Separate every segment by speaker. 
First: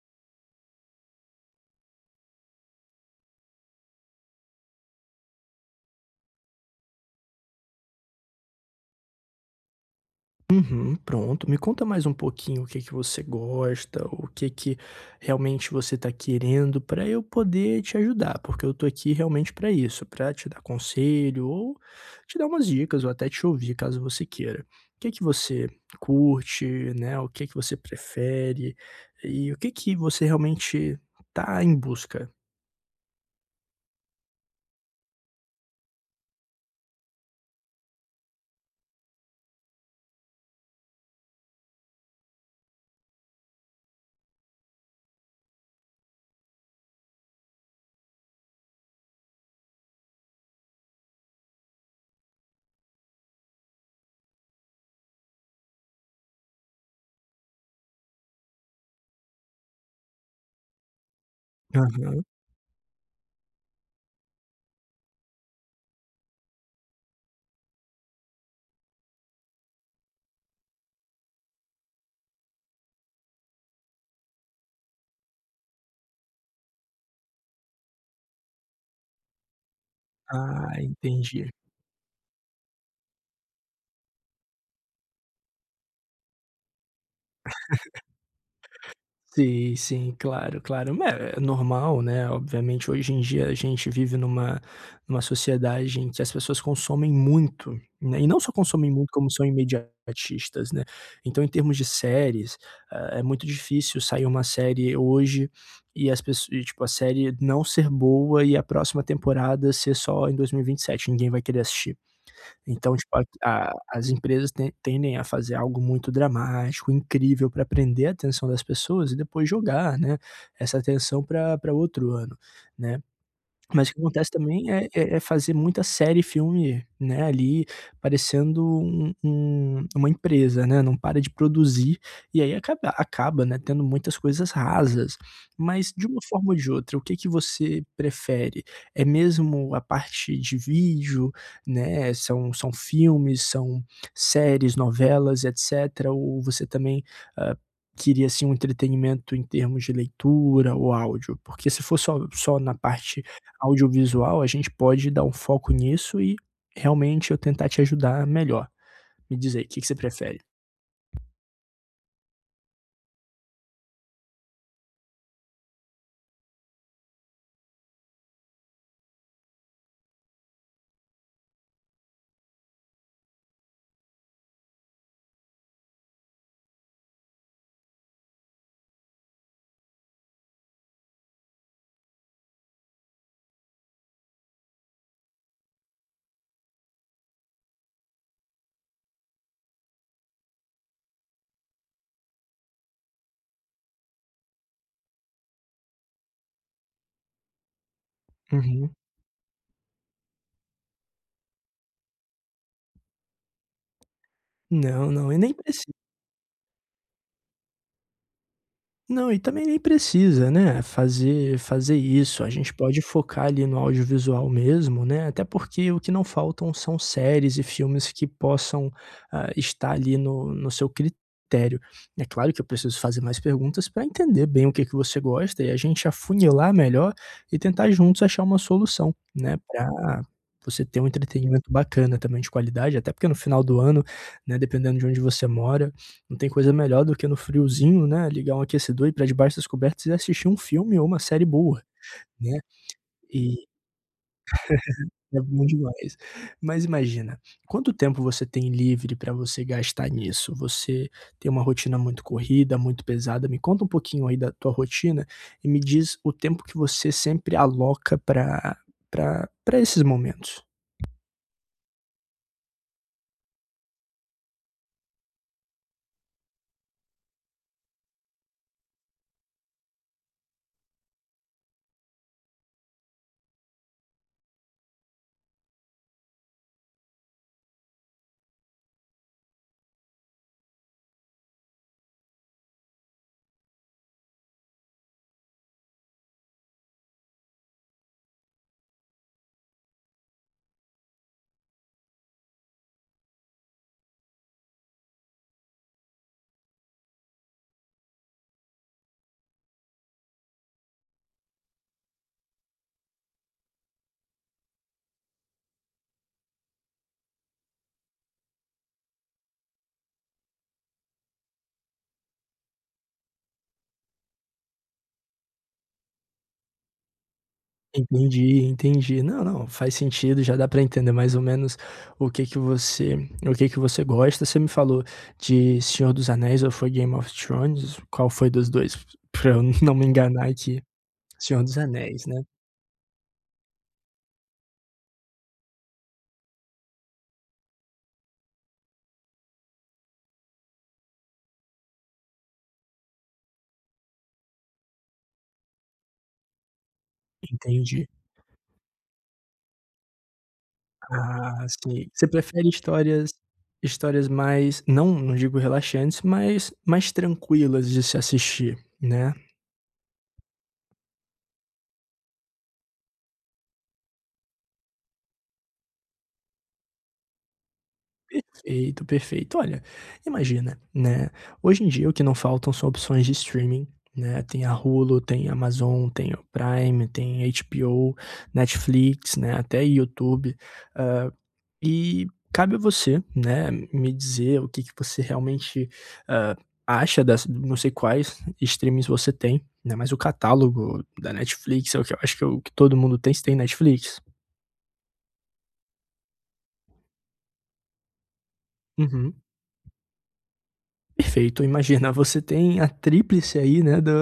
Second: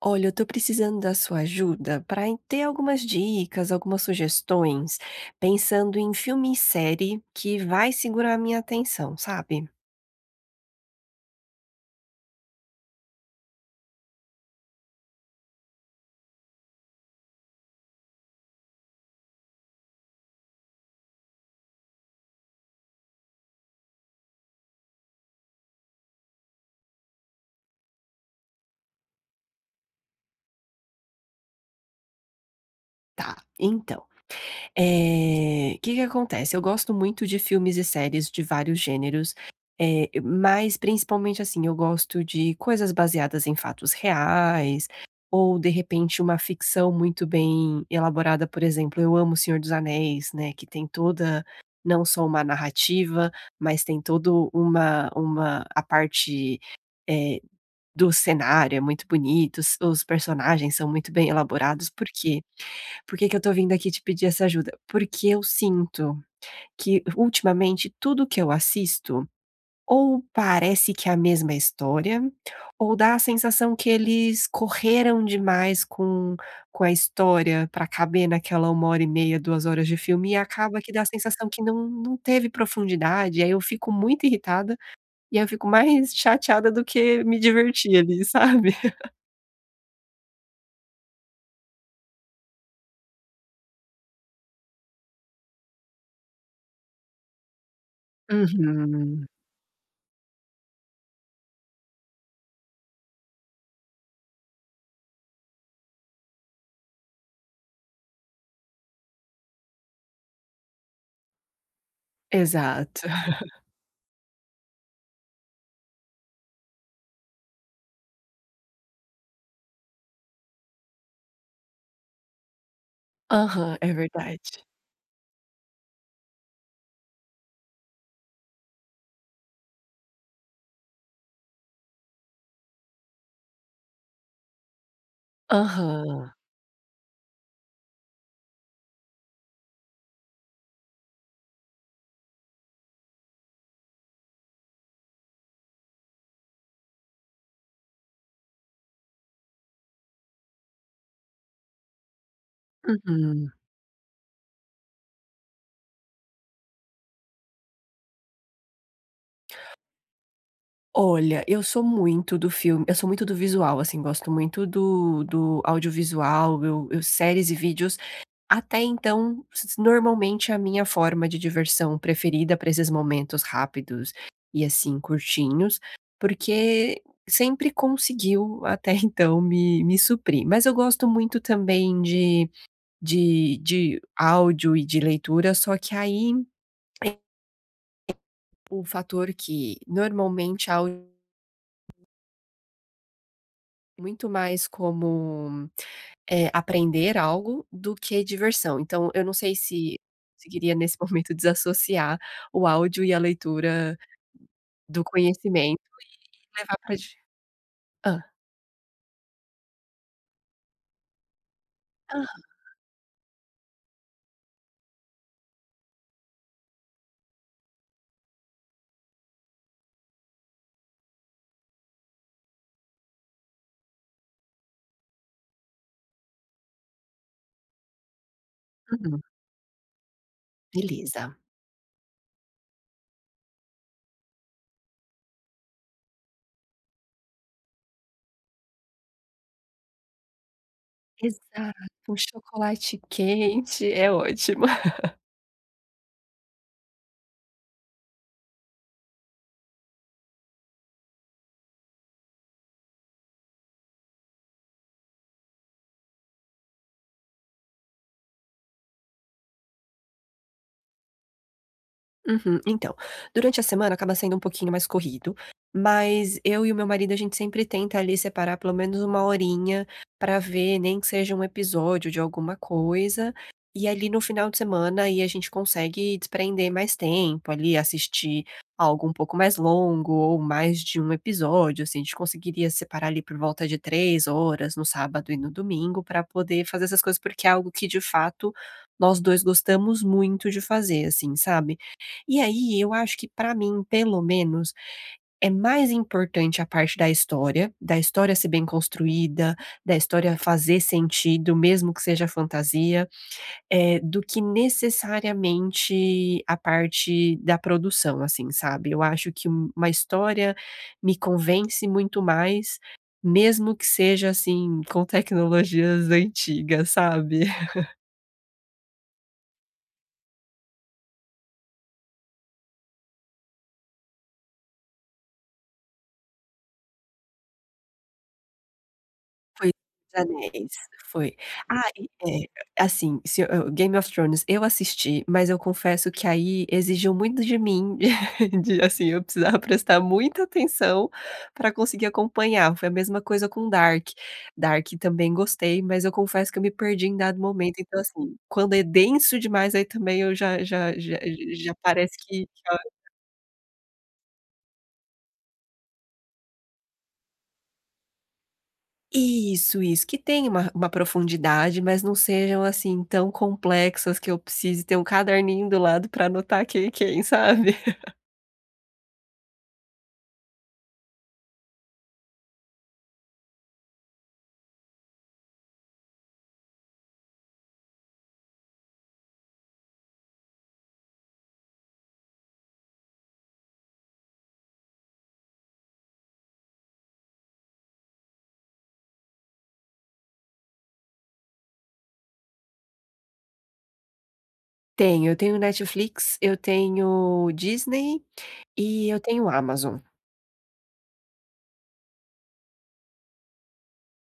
Speaker 1: Olha, eu tô precisando da sua ajuda para ter algumas dicas, algumas sugestões, pensando em filme e série que vai segurar a minha atenção, sabe?
Speaker 2: Uhum, pronto. Me conta mais um pouquinho o que que você gosta, o que que realmente você está querendo para eu poder te ajudar, porque eu tô aqui realmente para isso, para te dar conselho ou te dar umas dicas ou até te ouvir caso você queira. O que que você curte, né? O que que você prefere e o que que você realmente tá em busca?
Speaker 1: Tá. Então, que que acontece? Eu gosto muito de filmes e séries de vários gêneros, mas principalmente, assim, eu gosto de coisas baseadas em fatos reais, ou de repente uma ficção muito bem elaborada, por exemplo, eu amo O Senhor dos Anéis, né, que tem toda não só uma narrativa, mas tem todo uma a parte, eh do cenário é muito bonito, os personagens são muito bem elaborados, por
Speaker 2: Aham.
Speaker 1: quê? Por que que eu tô vindo aqui te pedir essa ajuda? Porque eu sinto que ultimamente tudo que eu assisto, ou parece que é a mesma história, ou dá a sensação que eles correram demais com a história para caber naquela uma hora e meia, 2 horas de filme, e
Speaker 2: Ah,
Speaker 1: acaba que dá a
Speaker 2: entendi.
Speaker 1: sensação que não teve profundidade, aí eu fico muito irritada, e aí eu fico mais chateada do que me divertir ali, sabe?
Speaker 2: Sim, sim, claro, claro. Ma é é normal, né, obviamente, hoje em dia a gente vive numa sociedade em que as pessoas consomem muito, né, e não só consomem muito
Speaker 1: Uhum,
Speaker 2: como são imediatistas, né. Então em termos de séries, é muito difícil sair uma série hoje e as pessoas e tipo, a série não ser boa e a próxima temporada ser só em 2027, ninguém vai querer assistir. Então,
Speaker 1: exato.
Speaker 2: tipo, a as empresas tendem a fazer algo muito dramático, incrível para prender a atenção das pessoas e depois jogar, né, essa atenção para pra outro ano, né.
Speaker 1: Aham,
Speaker 2: Mas
Speaker 1: é
Speaker 2: o que acontece
Speaker 1: verdade.
Speaker 2: também é fazer muita série e filme, né, ali parecendo um uma empresa, né, não para de produzir, e aí acaba, né, tendo muitas coisas rasas. Mas de uma
Speaker 1: Aham,
Speaker 2: forma ou de outra, o que que você prefere? É mesmo a parte de vídeo, né, são filmes, são séries, novelas, etcétera, ou você também, hã, queria, assim, um entretenimento em termos de leitura ou áudio? Porque se for só na parte
Speaker 1: uhum.
Speaker 2: audiovisual, a gente pode dar um foco nisso e realmente eu tentar te ajudar melhor. Me diz aí, o que que você prefere?
Speaker 1: Olha, eu sou muito do filme, eu sou muito do visual, assim, gosto muito do audiovisual, eu séries e vídeos, até então, s normalmente a minha forma de diversão preferida para esses momentos rápidos e, assim, curtinhos, porque sempre conseguiu até então me suprir. Mas eu gosto muito também de áudio e de leitura, só que aí, o fator que normalmente áudio é muito mais como, aprender algo do que diversão.
Speaker 2: Uhum.
Speaker 1: Então eu não sei se conseguiria nesse momento desassociar o áudio e a leitura do
Speaker 2: Não, não, e nem
Speaker 1: conhecimento
Speaker 2: precisa.
Speaker 1: e levar para di hã.
Speaker 2: Não, e também nem precisa, né, fazer isso, a gente pode focar ali no audiovisual mesmo, né, até porque o que não faltam são séries e filmes que possam, estar ali no seu critério. É claro que eu preciso fazer mais perguntas para entender bem o que que você gosta e a gente afunilar melhor e tentar juntos achar uma solução,
Speaker 1: Aham,
Speaker 2: né, para você ter um
Speaker 1: beleza.
Speaker 2: entretenimento bacana também de qualidade, até porque no final do ano, né, dependendo de onde você mora, não tem coisa melhor do que no friozinho, né, ligar um aquecedor, e ir pra debaixo das cobertas e assistir um filme ou uma série
Speaker 1: Exato,
Speaker 2: boa,
Speaker 1: um
Speaker 2: né,
Speaker 1: chocolate
Speaker 2: e
Speaker 1: quente é ótimo.
Speaker 2: é bom demais. Mas imagina, quanto tempo você tem livre pra você gastar nisso? Você tem uma rotina muito corrida, muito pesada? Me conta um pouquinho aí da tua rotina e me diz o tempo que você sempre aloca pra esses momentos.
Speaker 1: Uhum. Então, durante a semana acaba sendo um pouquinho mais corrido, mas eu e o meu marido a gente sempre tenta ali separar pelo menos uma horinha pra ver, nem que seja um episódio de alguma coisa. E ali no final de semana aí a gente consegue desprender mais tempo ali, assistir algo um pouco mais longo ou mais de um episódio, assim, a gente conseguiria separar ali por volta de 3 horas no sábado e no domingo pra poder fazer essas coisas, porque é algo que de fato nós 2 gostamos muito de fazer, assim, sabe? E aí, eu acho que pra mim, pelo menos, é mais importante a parte da história ser bem construída, da história fazer sentido, mesmo que seja fantasia, do que necessariamente a parte da produção, assim, sabe. Eu acho que uma história me convence muito mais, mesmo que seja, assim, com tecnologias antigas, sabe.
Speaker 2: Entendi, entendi. Não, não, faz sentido, já dá para entender mais ou menos o que que você o que que você gosta. Você me falou de Senhor dos Anéis ou foi Game of Thrones? Qual foi dos 2? Para eu
Speaker 1: Foi
Speaker 2: não me
Speaker 1: Senhor dos
Speaker 2: enganar
Speaker 1: Anéis,
Speaker 2: aqui.
Speaker 1: foi.
Speaker 2: Senhor dos
Speaker 1: Ah, e
Speaker 2: Anéis, né.
Speaker 1: é, assim, se o Game of Thrones eu assisti, mas eu confesso que aí exigiu muito de mim, de assim, eu precisava prestar muita atenção para conseguir acompanhar. Foi a mesma coisa com Dark. Dark também gostei, mas eu confesso que eu me perdi em dado momento, então
Speaker 2: Entendi.
Speaker 1: assim, quando é denso demais, aí também eu já já já
Speaker 2: Ah,
Speaker 1: já
Speaker 2: sim.
Speaker 1: parece
Speaker 2: Você
Speaker 1: que
Speaker 2: prefere histórias mais não, não digo relaxantes, mas mais tranquilas de se assistir, né?
Speaker 1: Isso, que tenha uma profundidade, mas não sejam, assim, tão complexas que eu precise ter um caderninho do lado para anotar quem é quem, sabe.
Speaker 2: Perfeito, perfeito. Olha, imagina, né, hoje em dia o que não faltam são opções de streaming, né, tem a Hulu, tem a Amazon, tem o Prime, tem HBO, Netflix, né, até YouTube, hã, e cabe a você, né, me dizer o que que você realmente, hã, acha das não sei quais streams você tem, né, mas o catálogo da Netflix é o que eu acho que é o que todo mundo tem. Você tem Netflix?
Speaker 1: Tenho, eu tenho Netflix, eu tenho Disney e eu
Speaker 2: Uhum.
Speaker 1: tenho Amazon.
Speaker 2: Perfeito. Imagina, você tem a tríplice aí, né,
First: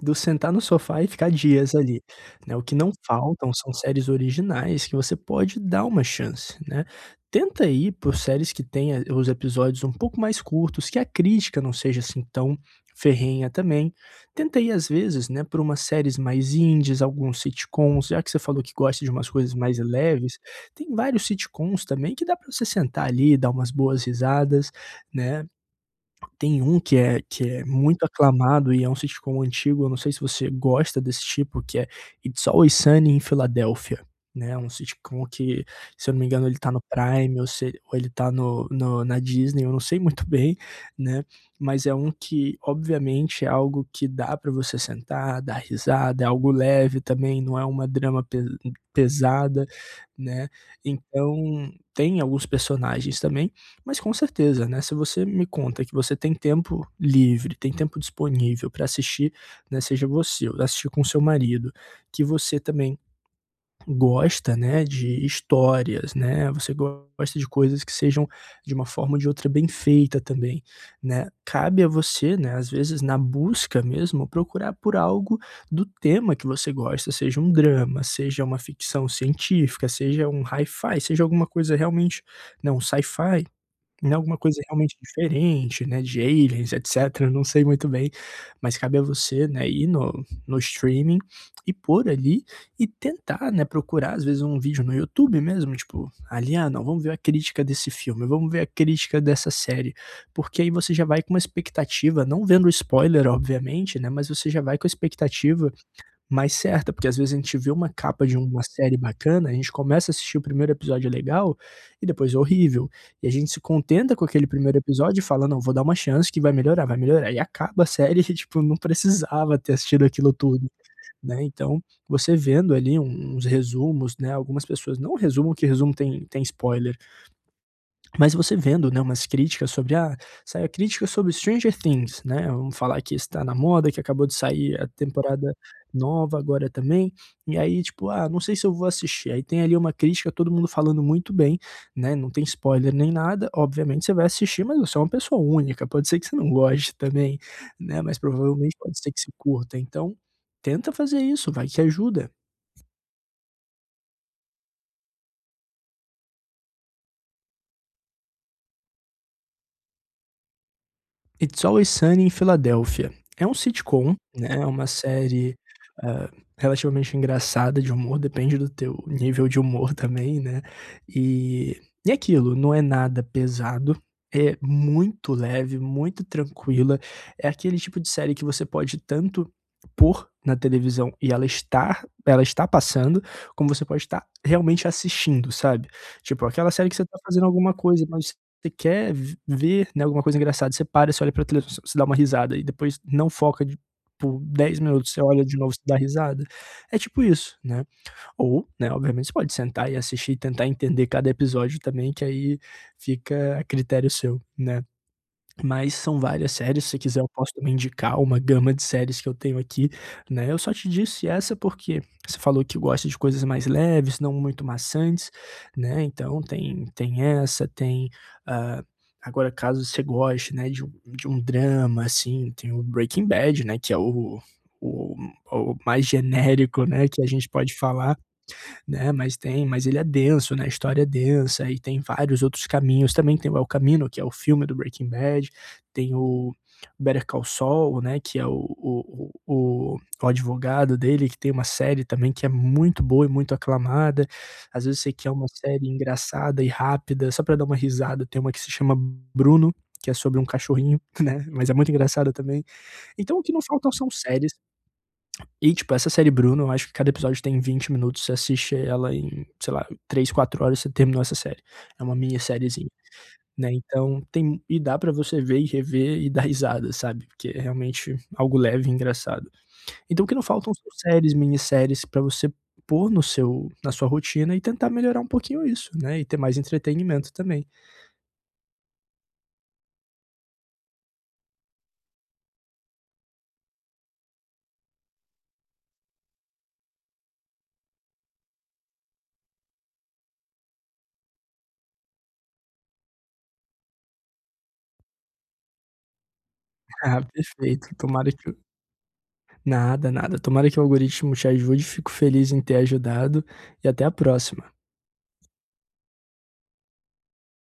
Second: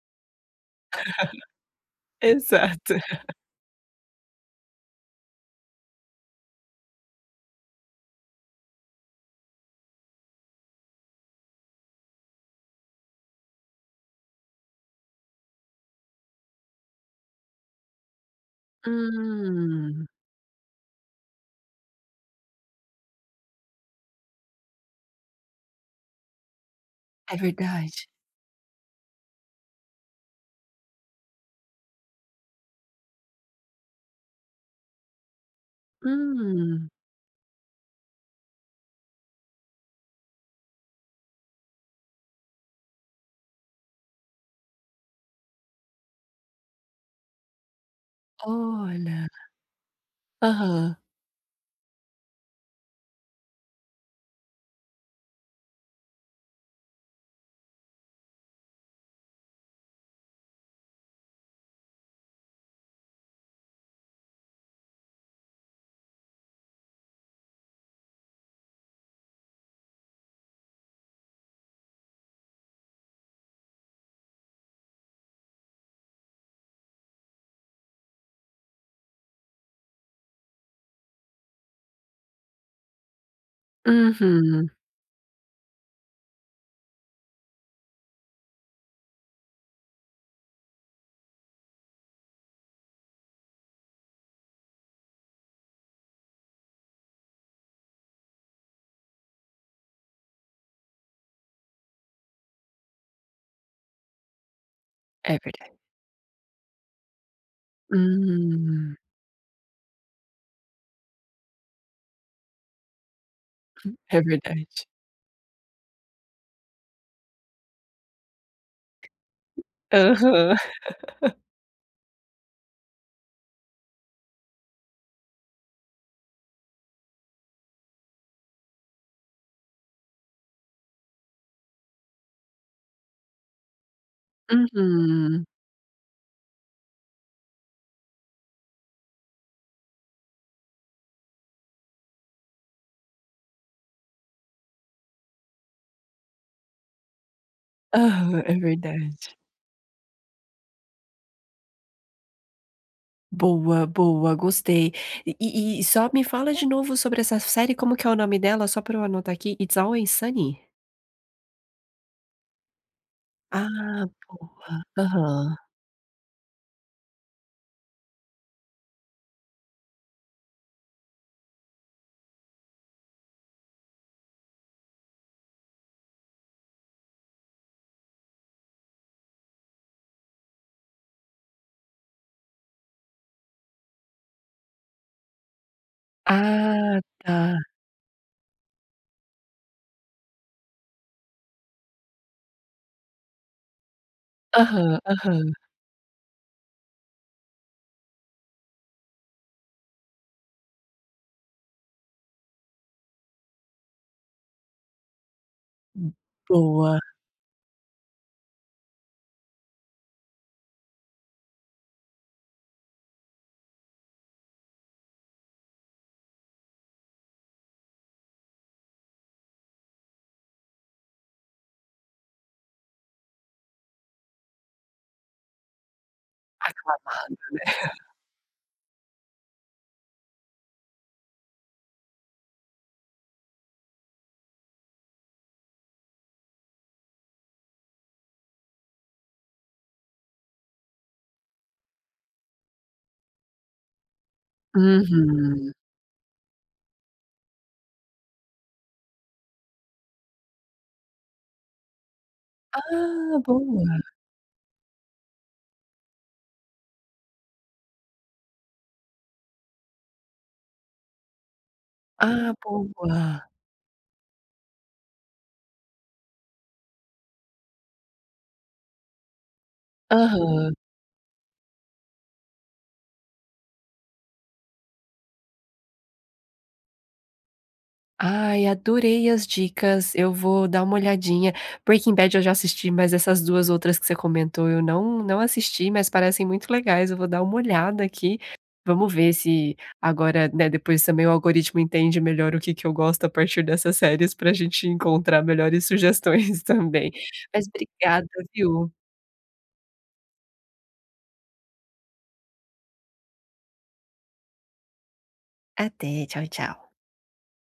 Speaker 2: do sentar no sofá e ficar dias ali, né. O que não
Speaker 1: Exato.
Speaker 2: faltam são séries originais que você pode dar uma chance, né. Tenta ir por séries que tenha os episódios um pouco mais curtos, que a crítica não seja, assim, tão ferrenha também. Tenta ir, às vezes, né, por umas séries mais indies, alguns sitcoms, já que você falou que gosta de umas coisas mais
Speaker 1: Hum,
Speaker 2: leves, tem vários sitcoms também que dá pra você sentar ali, dar umas boas risadas, né. Tem um que
Speaker 1: é
Speaker 2: é
Speaker 1: verdade.
Speaker 2: muito aclamado e é um sitcom antigo, eu não sei se você gosta desse tipo, que é It's Always Sunny em Filadélfia, né, um sitcom que, se eu não me engano, ele tá no
Speaker 1: Hum,
Speaker 2: Prime ou se ou ele tá na Disney, eu não sei muito bem, né, mas é um que, obviamente, é algo que dá pra você sentar, dar risada, é algo leve também, não é uma drama pe
Speaker 1: olha.
Speaker 2: pesada, né,
Speaker 1: Aham.
Speaker 2: então tem alguns personagens também, mas com certeza, né, se você me conta que você tem tempo livre, tem tempo disponível para assistir, né, seja você ou assistir com seu marido, que você também gosta, né, de histórias, né, você gosta de coisas que sejam de uma forma ou de outra bem feita também, né, cabe a você, né, às vezes na busca mesmo, procurar por algo do tema que você gosta, seja um drama, seja uma ficção científica, seja um hi-fi, seja alguma coisa realmente, não sci-fi, né, alguma coisa
Speaker 1: Uhum.
Speaker 2: realmente diferente, né, de aliens, etcétera, não sei muito bem, mas cabe a você, né, ir no streaming e pôr ali e tentar, né, procurar às vezes um vídeo no YouTube mesmo, tipo, ali: "Ah, não, vamos ver a crítica desse filme, vamos ver a crítica dessa série", porque aí você já vai com uma expectativa, não vendo spoiler obviamente, né, mas você já vai com a
Speaker 1: É
Speaker 2: expectativa
Speaker 1: verdade.
Speaker 2: mais certa, porque às vezes a gente vê uma capa de uma
Speaker 1: Hum,
Speaker 2: série bacana, a gente começa a assistir o primeiro episódio legal e depois é horrível. E a gente se contenta
Speaker 1: é
Speaker 2: com aquele
Speaker 1: verdade.
Speaker 2: primeiro episódio e fala: "Não, vou dar uma chance que vai melhorar", e acaba a série que, tipo, não precisava ter assistido aquilo
Speaker 1: Aham.
Speaker 2: tudo, né. Então, você vendo ali uns resumos, né, algumas pessoas não resumam que resumo tem spoiler. Mas você vendo, né, umas críticas sobre ah, saiu a crítica sobre Stranger Things, né, vamos falar que está na moda, que acabou de sair a
Speaker 1: Uhum.
Speaker 2: temporada nova agora também, e aí tipo: "Ah, não sei se eu vou assistir". Aí tem ali uma crítica, todo mundo falando muito bem, né, não tem spoiler nem nada, obviamente você vai assistir, mas você é uma pessoa única, pode ser que você não goste também, né, mas
Speaker 1: Aham, é
Speaker 2: provavelmente pode ser que você
Speaker 1: verdade.
Speaker 2: curta, então tenta fazer isso, vai que ajuda.
Speaker 1: Boa, boa, gostei. E só me fala de novo sobre essa série, como que é o nome dela, só para eu anotar aqui. It's Always Sunny?
Speaker 2: It's Always Sunny em Filadélfia. É um
Speaker 1: Ah,
Speaker 2: sitcom, né, é
Speaker 1: boa.
Speaker 2: uma
Speaker 1: Aham.
Speaker 2: série, hã, relativamente engraçada de humor, depende do teu nível de humor também, né, e e é aquilo, não é nada pesado, é muito leve, muito tranquila, é aquele tipo de série que você pode tanto pôr na televisão e ela está passando, como você pode estar realmente assistindo, sabe. Tipo, aquela série que
Speaker 1: Ah,
Speaker 2: você tá fazendo
Speaker 1: tá.
Speaker 2: alguma coisa, mas você quer v ver, né, alguma coisa engraçada, você para, você olha pra televisão, você dá uma risada e depois não foca de por dez
Speaker 1: Aham,
Speaker 2: minutos, você olha
Speaker 1: aham.
Speaker 2: de novo, você dá risada. É tipo isso, né. Ou, né, obviamente você pode sentar e assistir e tentar entender cada episódio também que aí fica a critério seu, né. Mas são várias séries, se você
Speaker 1: Boa.
Speaker 2: quiser eu posso também indicar uma gama de séries que eu tenho aqui, né. Eu só te disse essa porque você falou que gosta de coisas mais leves, não muito maçantes, né, então tem essa, tem, hã, agora caso você goste, né, de um drama, assim, tem o Breaking Bad, né, que é o o mais genérico, né, que a gente pode falar. Né, mas tem mas ele é denso, né, a história é densa e tem vários outros caminhos também, tem o El Camino, que é o filme do Breaking Bad, tem o Better Call Saul, né, que é o advogado dele, que tem uma série também que é muito boa e muito aclamada. Às vezes você quer uma
Speaker 1: Uhum.
Speaker 2: série engraçada e rápida, só para dar uma risada, tem uma que se chama Bruno, que é sobre um cachorrinho, né, mas é muito engraçada também.
Speaker 1: Ah,
Speaker 2: Então o que não faltam
Speaker 1: boa.
Speaker 2: são séries e, tipo, essa série Bruno, eu acho que cada episódio tem 20 minutos, você assiste ela em, sei lá, 3 4 horas, você terminou essa série. É uma
Speaker 1: Ah,
Speaker 2: minisseriezinha,
Speaker 1: boa.
Speaker 2: né, então tem e dá pra você ver e rever e dar risada, sabe, porque é realmente algo leve e engraçado. Então o que não
Speaker 1: Aham.
Speaker 2: faltam são séries, minisséries pra você pôr no seu na sua rotina e tentar melhorar um pouquinho isso, né, e ter mais entretenimento também.
Speaker 1: Ai, adorei as dicas, eu vou dar uma olhadinha. Breaking Bad eu já assisti, mas essas 2 outras que você comentou eu não assisti, mas parecem muito legais, eu vou dar uma olhada aqui. Vamos ver se agora, né, depois também o algoritmo entende melhor o que que eu gosto a partir dessas séries para a gente encontrar melhores sugestões também.
Speaker 2: Ah,
Speaker 1: Mas
Speaker 2: perfeito,
Speaker 1: obrigada,
Speaker 2: tomara que o
Speaker 1: viu.
Speaker 2: nada, nada. Tomara que o algoritmo te ajude, fico feliz em ter ajudado e até a próxima.
Speaker 1: Até, tchau, tchau.